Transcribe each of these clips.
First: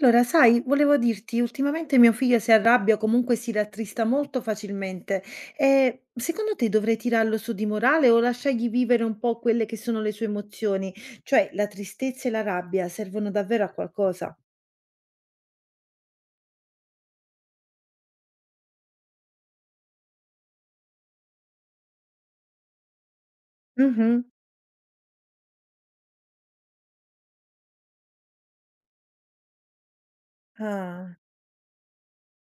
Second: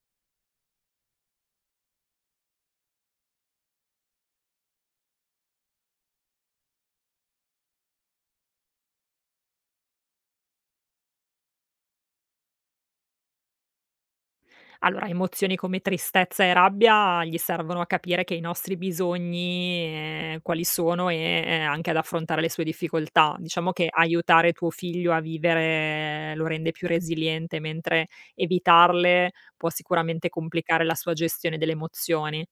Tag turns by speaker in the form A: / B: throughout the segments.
A: Allora, sai, volevo dirti, ultimamente mio figlio si arrabbia o comunque si rattrista molto facilmente. E secondo te dovrei tirarlo su di morale o lasciargli vivere un po' quelle che sono le sue emozioni? Cioè, la tristezza e la rabbia servono davvero a qualcosa?
B: Allora, emozioni come tristezza e rabbia gli servono a capire che i nostri bisogni, quali sono e, anche ad affrontare le sue difficoltà. Diciamo che
A: Mhm.
B: aiutare tuo figlio a vivere lo rende più resiliente, mentre evitarle può sicuramente complicare la sua
A: Ah,
B: gestione delle emozioni.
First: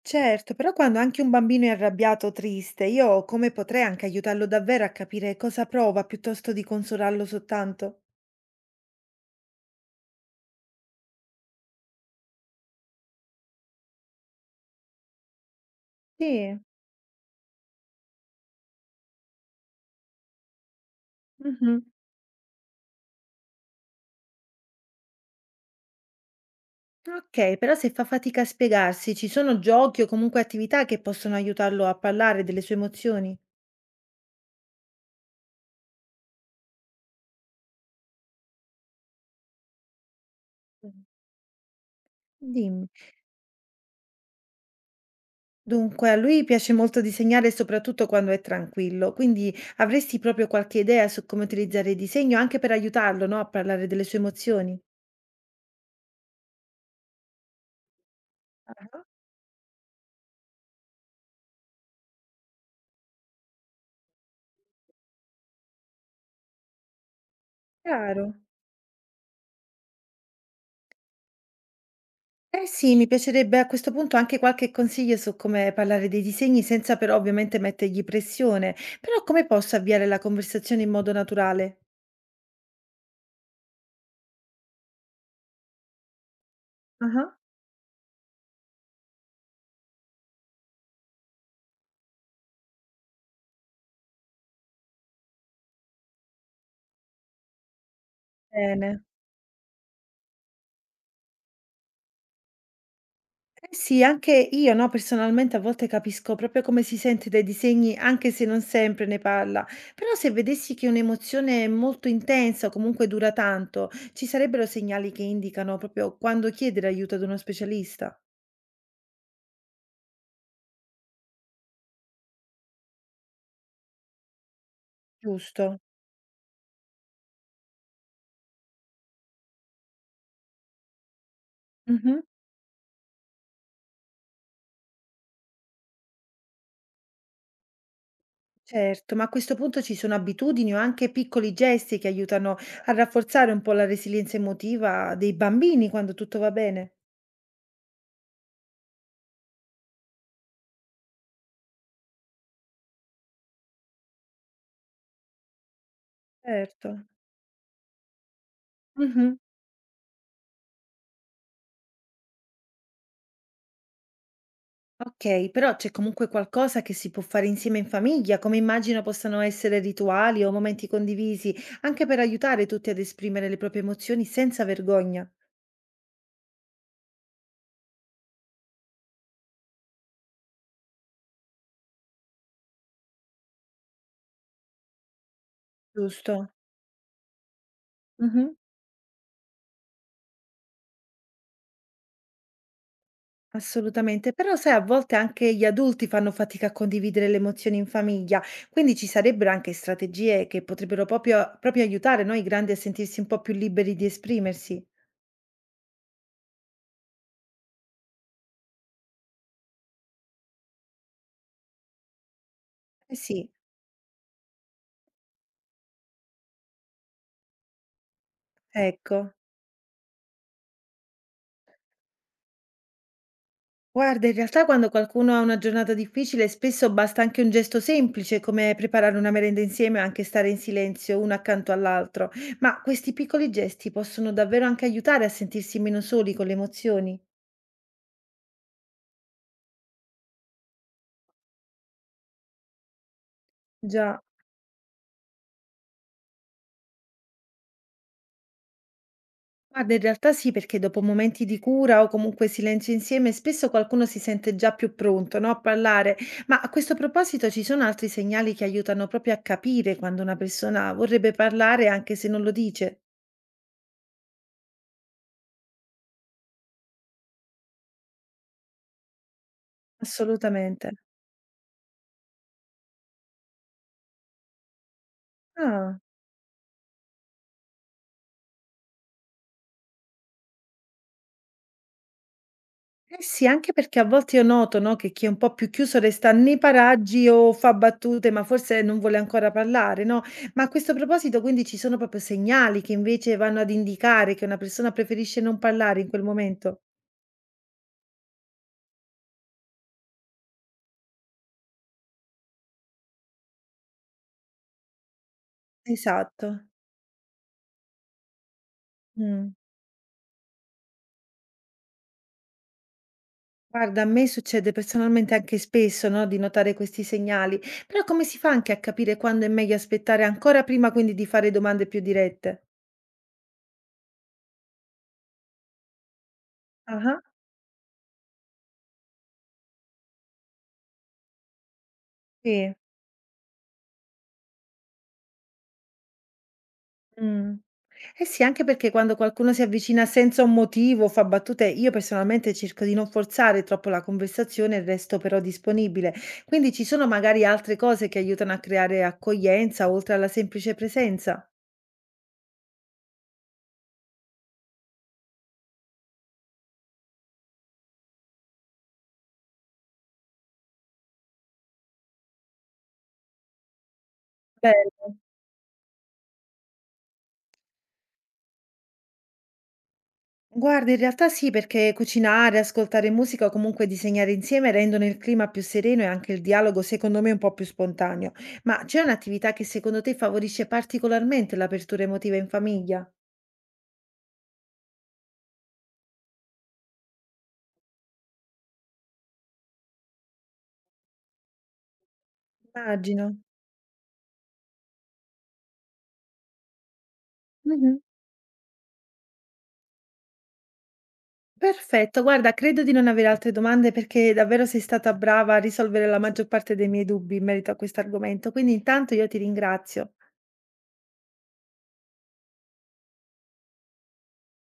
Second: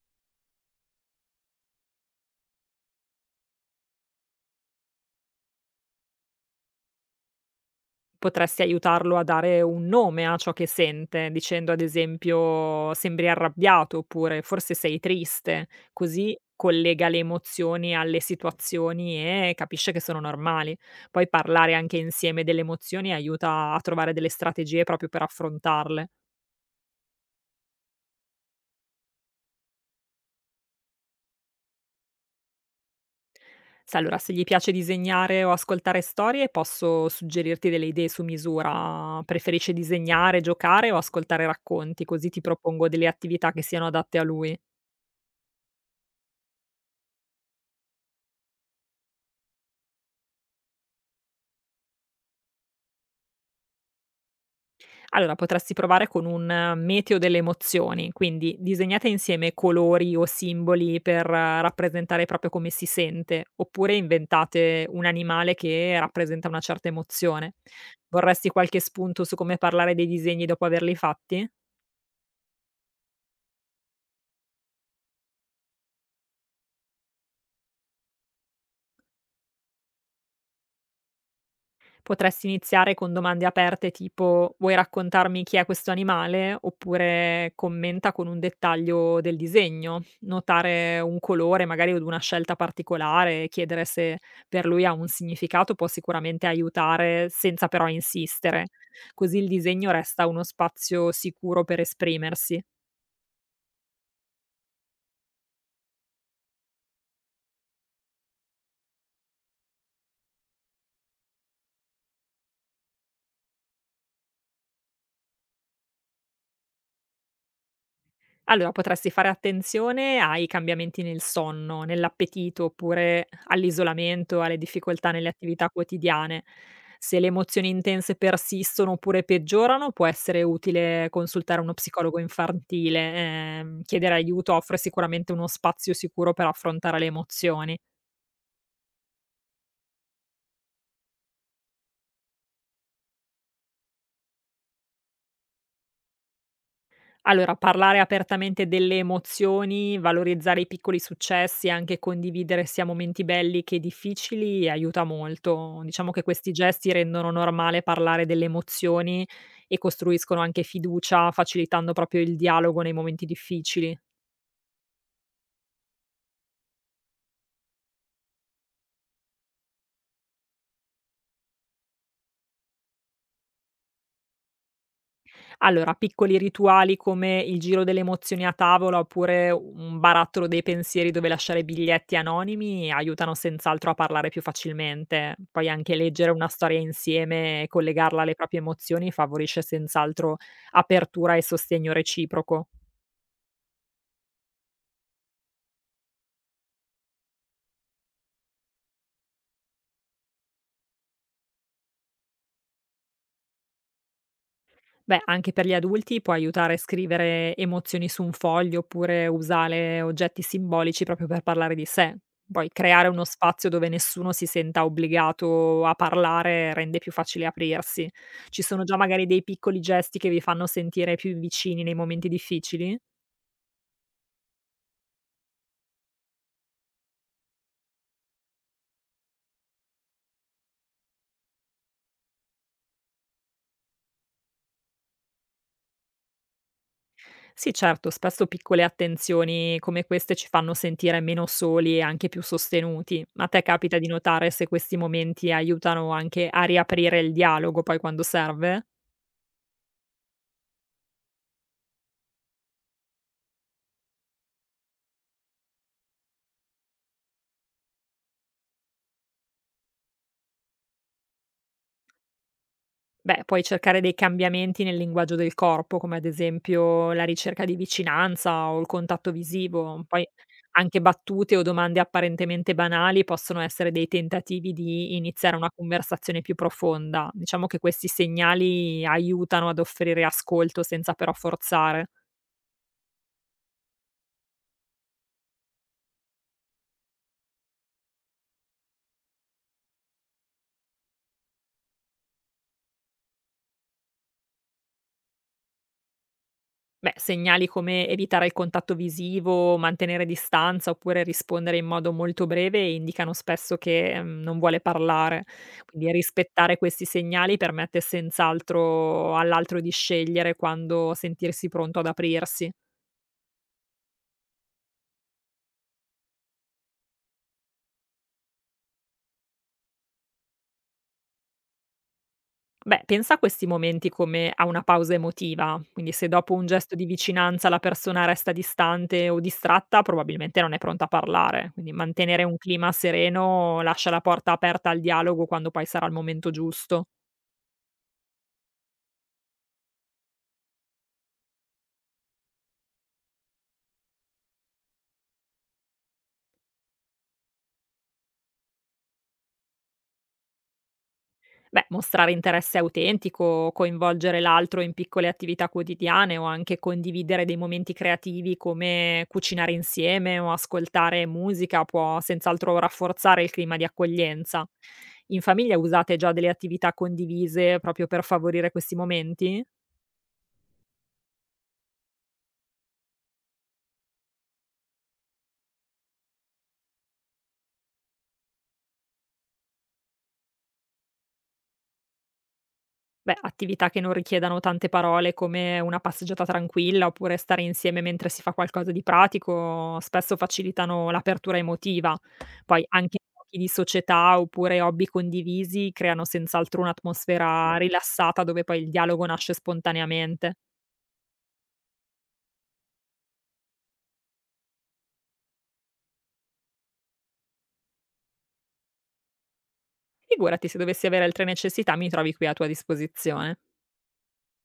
A: certo, però quando anche un bambino è arrabbiato o triste, io come potrei anche aiutarlo davvero a capire cosa prova piuttosto di consolarlo soltanto?
B: Potresti aiutarlo a dare un nome a ciò che sente, dicendo ad esempio: "Sembri arrabbiato" oppure "Forse sei triste", così
A: Sì.
B: collega le emozioni alle situazioni e capisce che sono normali. Poi parlare
A: Mhm.
B: anche insieme delle emozioni aiuta a trovare delle strategie proprio per affrontarle.
A: Okay, però se fa fatica a spiegarsi, ci sono giochi o comunque attività che possono aiutarlo a parlare delle sue emozioni?
B: Se gli piace disegnare o ascoltare storie, posso suggerirti delle idee su misura. Preferisce disegnare, giocare
A: Mh.
B: o ascoltare racconti? Così ti
A: Dimmi.
B: propongo delle attività che siano adatte a lui.
A: Dunque, a lui piace molto disegnare soprattutto quando è tranquillo, quindi avresti proprio qualche idea su come utilizzare il disegno anche per aiutarlo, no, a parlare delle sue emozioni?
B: Allora, potresti provare con un meteo delle emozioni, quindi
A: Ah-ah.
B: disegnate insieme colori o simboli per rappresentare proprio come si sente, oppure inventate un animale che rappresenta una certa emozione.
A: Chiaro.
B: Vorresti qualche spunto su come parlare dei disegni dopo averli fatti?
A: Eh sì, mi piacerebbe a questo punto anche qualche consiglio su come parlare dei disegni senza però ovviamente mettergli pressione. Però come posso avviare la conversazione in modo naturale?
B: Potresti iniziare con domande aperte tipo: "Vuoi raccontarmi chi è questo animale?"
A: Ah-ah.
B: Oppure: "Commenta con un dettaglio del disegno." Notare un colore, magari od una scelta particolare, e chiedere se per lui ha un significato può sicuramente aiutare, senza però insistere.
A: Bene.
B: Così il disegno resta uno spazio sicuro per esprimersi.
A: Eh sì, anche io, no, personalmente a volte capisco proprio come si sente dai disegni, anche se non sempre ne parla. Però se vedessi che un'emozione è molto intensa o comunque dura tanto, ci sarebbero segnali che indicano proprio quando chiedere aiuto ad uno specialista,
B: Allora, potresti fare attenzione ai cambiamenti nel sonno, nell'appetito, oppure all'isolamento, alle difficoltà nelle attività
A: giusto?
B: quotidiane. Se le emozioni intense persistono oppure peggiorano, può essere utile consultare uno
A: Mhm,
B: psicologo infantile. Chiedere aiuto offre sicuramente uno spazio sicuro per affrontare le emozioni.
A: certo, ma a questo punto ci sono abitudini o anche piccoli gesti che aiutano a rafforzare un po' la resilienza emotiva dei bambini quando tutto va bene.
B: Allora, parlare apertamente delle emozioni, valorizzare i piccoli successi e anche condividere sia momenti belli che difficili aiuta molto. Diciamo che questi
A: Certo.
B: gesti rendono normale parlare delle emozioni
A: Mhm.
B: e costruiscono anche fiducia, facilitando proprio il dialogo nei momenti difficili.
A: Okay, però c'è comunque qualcosa che si può fare insieme in famiglia, come immagino possano essere rituali o momenti condivisi, anche per aiutare tutti ad esprimere le proprie emozioni senza vergogna,
B: Allora, piccoli rituali come il giro delle emozioni a tavola oppure un barattolo dei pensieri dove lasciare biglietti anonimi aiutano senz'altro a parlare più facilmente. Poi anche leggere
A: giusto?
B: una storia insieme e collegarla alle
A: Mh-mh,
B: proprie emozioni favorisce senz'altro apertura e sostegno reciproco.
A: assolutamente. Però sai, a volte anche gli adulti fanno fatica a condividere le emozioni in famiglia, quindi ci sarebbero anche strategie che potrebbero proprio aiutare, no, i grandi a sentirsi un po' più liberi di esprimersi.
B: Beh, anche per gli adulti può aiutare a scrivere emozioni su un foglio oppure usare oggetti simbolici proprio per parlare di sé. Poi creare
A: Eh
B: uno
A: sì,
B: spazio dove nessuno si senta obbligato a parlare rende più facile aprirsi. Ci sono già
A: ecco.
B: magari dei piccoli gesti che vi fanno sentire più vicini nei momenti difficili?
A: Guarda, in realtà quando qualcuno ha una giornata difficile, spesso basta anche un gesto semplice come preparare una merenda insieme o anche stare in silenzio uno accanto all'altro, ma questi piccoli gesti possono davvero anche aiutare a sentirsi meno soli con le emozioni.
B: Sì, certo, spesso piccole attenzioni come queste ci fanno sentire meno soli e anche più sostenuti. A te capita di
A: Già,
B: notare se questi momenti aiutano anche a riaprire il dialogo poi quando serve?
A: guarda, in realtà sì, perché dopo momenti di cura o comunque silenzio insieme, spesso qualcuno si sente già più pronto, no, a parlare, ma a questo proposito ci sono altri segnali che aiutano proprio a capire quando una persona vorrebbe parlare anche se non lo dice.
B: Beh, puoi cercare dei cambiamenti nel linguaggio del corpo, come ad esempio la ricerca di vicinanza o il contatto visivo. Poi
A: Assolutamente.
B: anche battute o domande apparentemente banali possono essere dei tentativi di iniziare una
A: Ah.
B: conversazione più profonda. Diciamo che questi segnali aiutano ad offrire ascolto senza però forzare.
A: Eh sì, anche perché a volte io noto, no, che chi è un po' più chiuso resta nei paraggi o fa battute, ma forse non vuole ancora parlare, no? Ma a questo proposito, quindi ci sono proprio segnali che invece vanno ad indicare che una persona preferisce non parlare in quel momento?
B: Beh, segnali come evitare il contatto visivo, mantenere distanza oppure rispondere in modo molto breve indicano spesso che non vuole parlare. Quindi
A: Esatto.
B: rispettare questi segnali permette senz'altro
A: Mh.
B: all'altro di scegliere quando sentirsi pronto ad aprirsi.
A: Guarda, a me succede personalmente anche spesso, no, di notare questi segnali, però come si fa anche a capire quando è meglio aspettare ancora prima, quindi di fare domande più dirette?
B: Beh, pensa a questi momenti come a una pausa emotiva, quindi se dopo un gesto di
A: Ah-ah,
B: vicinanza la persona resta distante o distratta, probabilmente non è pronta a parlare, quindi mantenere un
A: sì.
B: clima sereno lascia la porta aperta al dialogo quando poi sarà il momento giusto.
A: Mh. Eh sì, anche perché quando qualcuno si avvicina senza un motivo, fa battute, io personalmente cerco di non forzare troppo la conversazione e resto però disponibile. Quindi ci sono magari altre cose che aiutano a creare accoglienza oltre alla semplice presenza.
B: Beh, mostrare interesse autentico, coinvolgere l'altro in piccole attività quotidiane o anche condividere dei momenti creativi come cucinare insieme o ascoltare musica può senz'altro rafforzare il clima di accoglienza.
A: Bello.
B: In famiglia usate già delle attività condivise proprio per favorire questi momenti?
A: Guarda, in realtà sì, perché cucinare, ascoltare musica o comunque disegnare insieme rendono il clima più sereno e anche il dialogo, secondo me, un po' più spontaneo. Ma c'è un'attività che secondo te favorisce particolarmente l'apertura emotiva in famiglia?
B: Beh, attività che non richiedano tante parole come una passeggiata tranquilla oppure stare insieme mentre si fa qualcosa di pratico, spesso facilitano l'apertura emotiva. Poi anche
A: Immagino.
B: giochi di società oppure hobby condivisi creano senz'altro un'atmosfera
A: Mhm.
B: rilassata dove poi il dialogo nasce spontaneamente.
A: Perfetto, guarda, credo di non avere altre domande perché davvero sei stata brava a risolvere la maggior parte dei miei dubbi in merito a questo argomento, quindi intanto io ti ringrazio.
B: Figurati, se dovessi avere altre necessità mi trovi qui a tua disposizione.